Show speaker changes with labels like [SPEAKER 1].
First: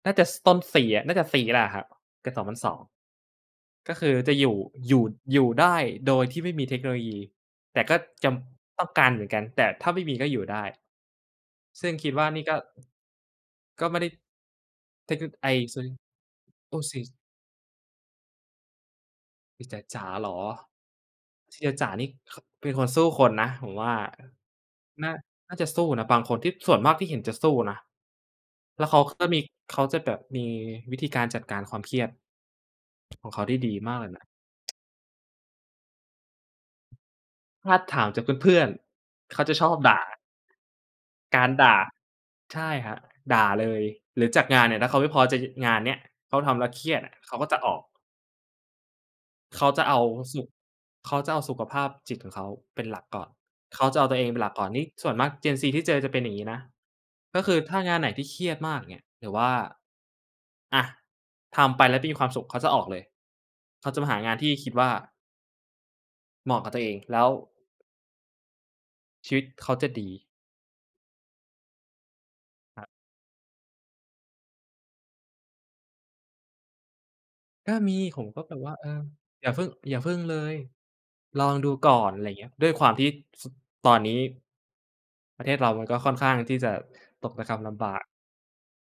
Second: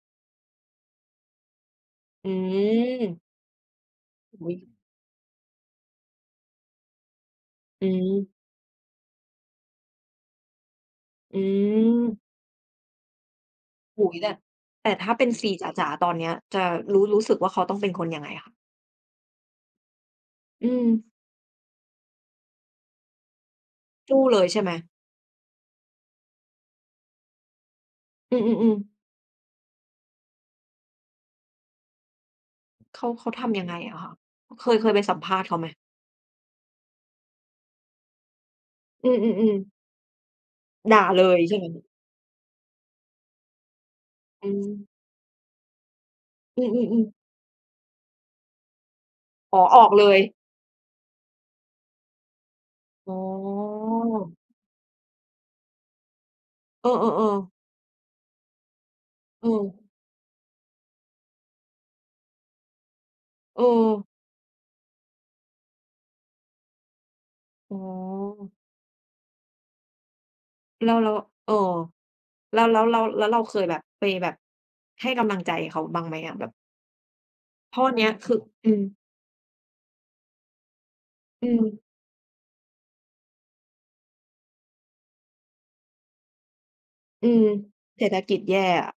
[SPEAKER 1] น่าจะ ซ ต้นซี น่าจะซีแล้วอะครับ เก
[SPEAKER 2] อ
[SPEAKER 1] ิ
[SPEAKER 2] ื
[SPEAKER 1] ด 2002
[SPEAKER 2] ม
[SPEAKER 1] ก็คือจะอ
[SPEAKER 2] อ
[SPEAKER 1] ย
[SPEAKER 2] ุ๊
[SPEAKER 1] ู่
[SPEAKER 2] ย
[SPEAKER 1] อยู่ อยู่ได้โดยที่ไม่มีเทคโนโลยี แต่
[SPEAKER 2] อื
[SPEAKER 1] ก็จ
[SPEAKER 2] ม
[SPEAKER 1] ำ ต้องการเหมือนกัน แต่ถ้าไม่มีก็อยู่ได้
[SPEAKER 2] อื
[SPEAKER 1] ซึ่งคิด
[SPEAKER 2] ม
[SPEAKER 1] ว่านี่ก็ ก็ไม
[SPEAKER 2] โ
[SPEAKER 1] ่
[SPEAKER 2] อ
[SPEAKER 1] ไ
[SPEAKER 2] ้
[SPEAKER 1] ด้
[SPEAKER 2] โฮ แบบ แต่ถ
[SPEAKER 1] เ
[SPEAKER 2] ้
[SPEAKER 1] ท
[SPEAKER 2] า
[SPEAKER 1] ค
[SPEAKER 2] เป
[SPEAKER 1] น
[SPEAKER 2] ็
[SPEAKER 1] ิ
[SPEAKER 2] น
[SPEAKER 1] ค
[SPEAKER 2] ซ
[SPEAKER 1] ไอ
[SPEAKER 2] ี
[SPEAKER 1] ้
[SPEAKER 2] จ
[SPEAKER 1] ซี
[SPEAKER 2] ๋า ๆ ตอนเนี้ยจะ
[SPEAKER 1] โอ้ซ
[SPEAKER 2] รู้
[SPEAKER 1] ี
[SPEAKER 2] รู้สึกว่าเขาต้องเป็นคนยังไงอะคะ?
[SPEAKER 1] ซีจ๋า ๆ เหรอ
[SPEAKER 2] อืม
[SPEAKER 1] ซีจ๋า ๆ นี่ ค เป็นคนสู้คนนะผมว่า
[SPEAKER 2] สู้เลยใช่ไหม?
[SPEAKER 1] น่า น่าจะสู้นะ บางคนที่ ส่วนมากที่เห็นจะสู้นะ
[SPEAKER 2] อืม
[SPEAKER 1] แล้ว
[SPEAKER 2] ๆ ๆ
[SPEAKER 1] เขา ค ก็มี เขาจะแบบมีวิธีการจัดการความเครียด
[SPEAKER 2] เขา เข
[SPEAKER 1] ขอ
[SPEAKER 2] า
[SPEAKER 1] งเข
[SPEAKER 2] ท
[SPEAKER 1] าได้
[SPEAKER 2] ำยัง
[SPEAKER 1] ด
[SPEAKER 2] ไง
[SPEAKER 1] ีม
[SPEAKER 2] อ
[SPEAKER 1] า
[SPEAKER 2] ะ
[SPEAKER 1] กเ
[SPEAKER 2] ค
[SPEAKER 1] ล
[SPEAKER 2] ะ
[SPEAKER 1] ยนะ
[SPEAKER 2] อ เคย เคยไปสัมภาษณ์เขาไหม?
[SPEAKER 1] ถ้าถามจากเพื่อน
[SPEAKER 2] อื
[SPEAKER 1] ๆ เขาจะ
[SPEAKER 2] อ
[SPEAKER 1] ชอ
[SPEAKER 2] ๆ ๆ
[SPEAKER 1] บด่า
[SPEAKER 2] ด่าเล
[SPEAKER 1] ก
[SPEAKER 2] ย
[SPEAKER 1] าร
[SPEAKER 2] ใช่ไห
[SPEAKER 1] ด
[SPEAKER 2] ม?
[SPEAKER 1] ่า ใช่ครับ ด่าเลย หรือจา
[SPEAKER 2] อ
[SPEAKER 1] ก
[SPEAKER 2] ื
[SPEAKER 1] งานเนี่ย ถ้
[SPEAKER 2] ม
[SPEAKER 1] าเขาไม่พอใจ จ งานเนี่ย เขาทำ
[SPEAKER 2] อ
[SPEAKER 1] แ
[SPEAKER 2] ื
[SPEAKER 1] ล้วเครียด
[SPEAKER 2] อ
[SPEAKER 1] อ
[SPEAKER 2] ๆ ๆ
[SPEAKER 1] ะ เขาก็จะออก
[SPEAKER 2] อ๋
[SPEAKER 1] เ
[SPEAKER 2] อ
[SPEAKER 1] ขา
[SPEAKER 2] อ
[SPEAKER 1] จะ
[SPEAKER 2] อก
[SPEAKER 1] เอา
[SPEAKER 2] เลย
[SPEAKER 1] สุ เขาจะเอาสุขภาพจิตของเขาเป็นหลัก
[SPEAKER 2] อ๋
[SPEAKER 1] ก่อน เขาจะเอาตัวเอง
[SPEAKER 2] อ
[SPEAKER 1] เป็นหลักก่อน นี่ส่วนมาก Gen Z ที่เจอจะเป็นอย่างงี้นะ
[SPEAKER 2] เออ
[SPEAKER 1] ก็ค
[SPEAKER 2] ๆ ๆ
[SPEAKER 1] ือถ้างานไหนที่เครียดมาก อย่างเงี้ย หรือว
[SPEAKER 2] อ
[SPEAKER 1] ่
[SPEAKER 2] ื
[SPEAKER 1] า
[SPEAKER 2] ม
[SPEAKER 1] อา ทำไปแล้วตีความสุข เขาจะออกเลย
[SPEAKER 2] อ
[SPEAKER 1] เขาจะ
[SPEAKER 2] ือ
[SPEAKER 1] มาหางานที่คิดว่า เหมาะกับตัวเอง แล้ว
[SPEAKER 2] อ๋อ
[SPEAKER 1] ชีวิตเขาจะดี
[SPEAKER 2] แล้ว แล้ว เออ แล้ว แล้
[SPEAKER 1] คร
[SPEAKER 2] ว
[SPEAKER 1] ับ
[SPEAKER 2] แล้ว แล้วเราเคยแบบ ไปแบบให้กำลังใจเขาบ้างไหมอะ? แบบ
[SPEAKER 1] ก็
[SPEAKER 2] เพราะ
[SPEAKER 1] ม
[SPEAKER 2] อั
[SPEAKER 1] ี
[SPEAKER 2] นเนี้ย
[SPEAKER 1] ผ
[SPEAKER 2] ค
[SPEAKER 1] ม
[SPEAKER 2] ื
[SPEAKER 1] ก
[SPEAKER 2] อ
[SPEAKER 1] ็แบบ
[SPEAKER 2] อ
[SPEAKER 1] ว
[SPEAKER 2] ื
[SPEAKER 1] ่า
[SPEAKER 2] ม
[SPEAKER 1] เออ อย่าเพิ่ง อย่าเพิ่งเลย ล
[SPEAKER 2] อ
[SPEAKER 1] อ
[SPEAKER 2] ื
[SPEAKER 1] งดู
[SPEAKER 2] ม
[SPEAKER 1] ก่อน อะไรเงี้ย ด้วยความที่ ส ตอนนี้ ประเทศเรามันก็ค่อนข้างที่จะต
[SPEAKER 2] อื
[SPEAKER 1] กร
[SPEAKER 2] ม
[SPEAKER 1] ะกำลำบา
[SPEAKER 2] เศ
[SPEAKER 1] ก
[SPEAKER 2] รษฐกิจแย่อะ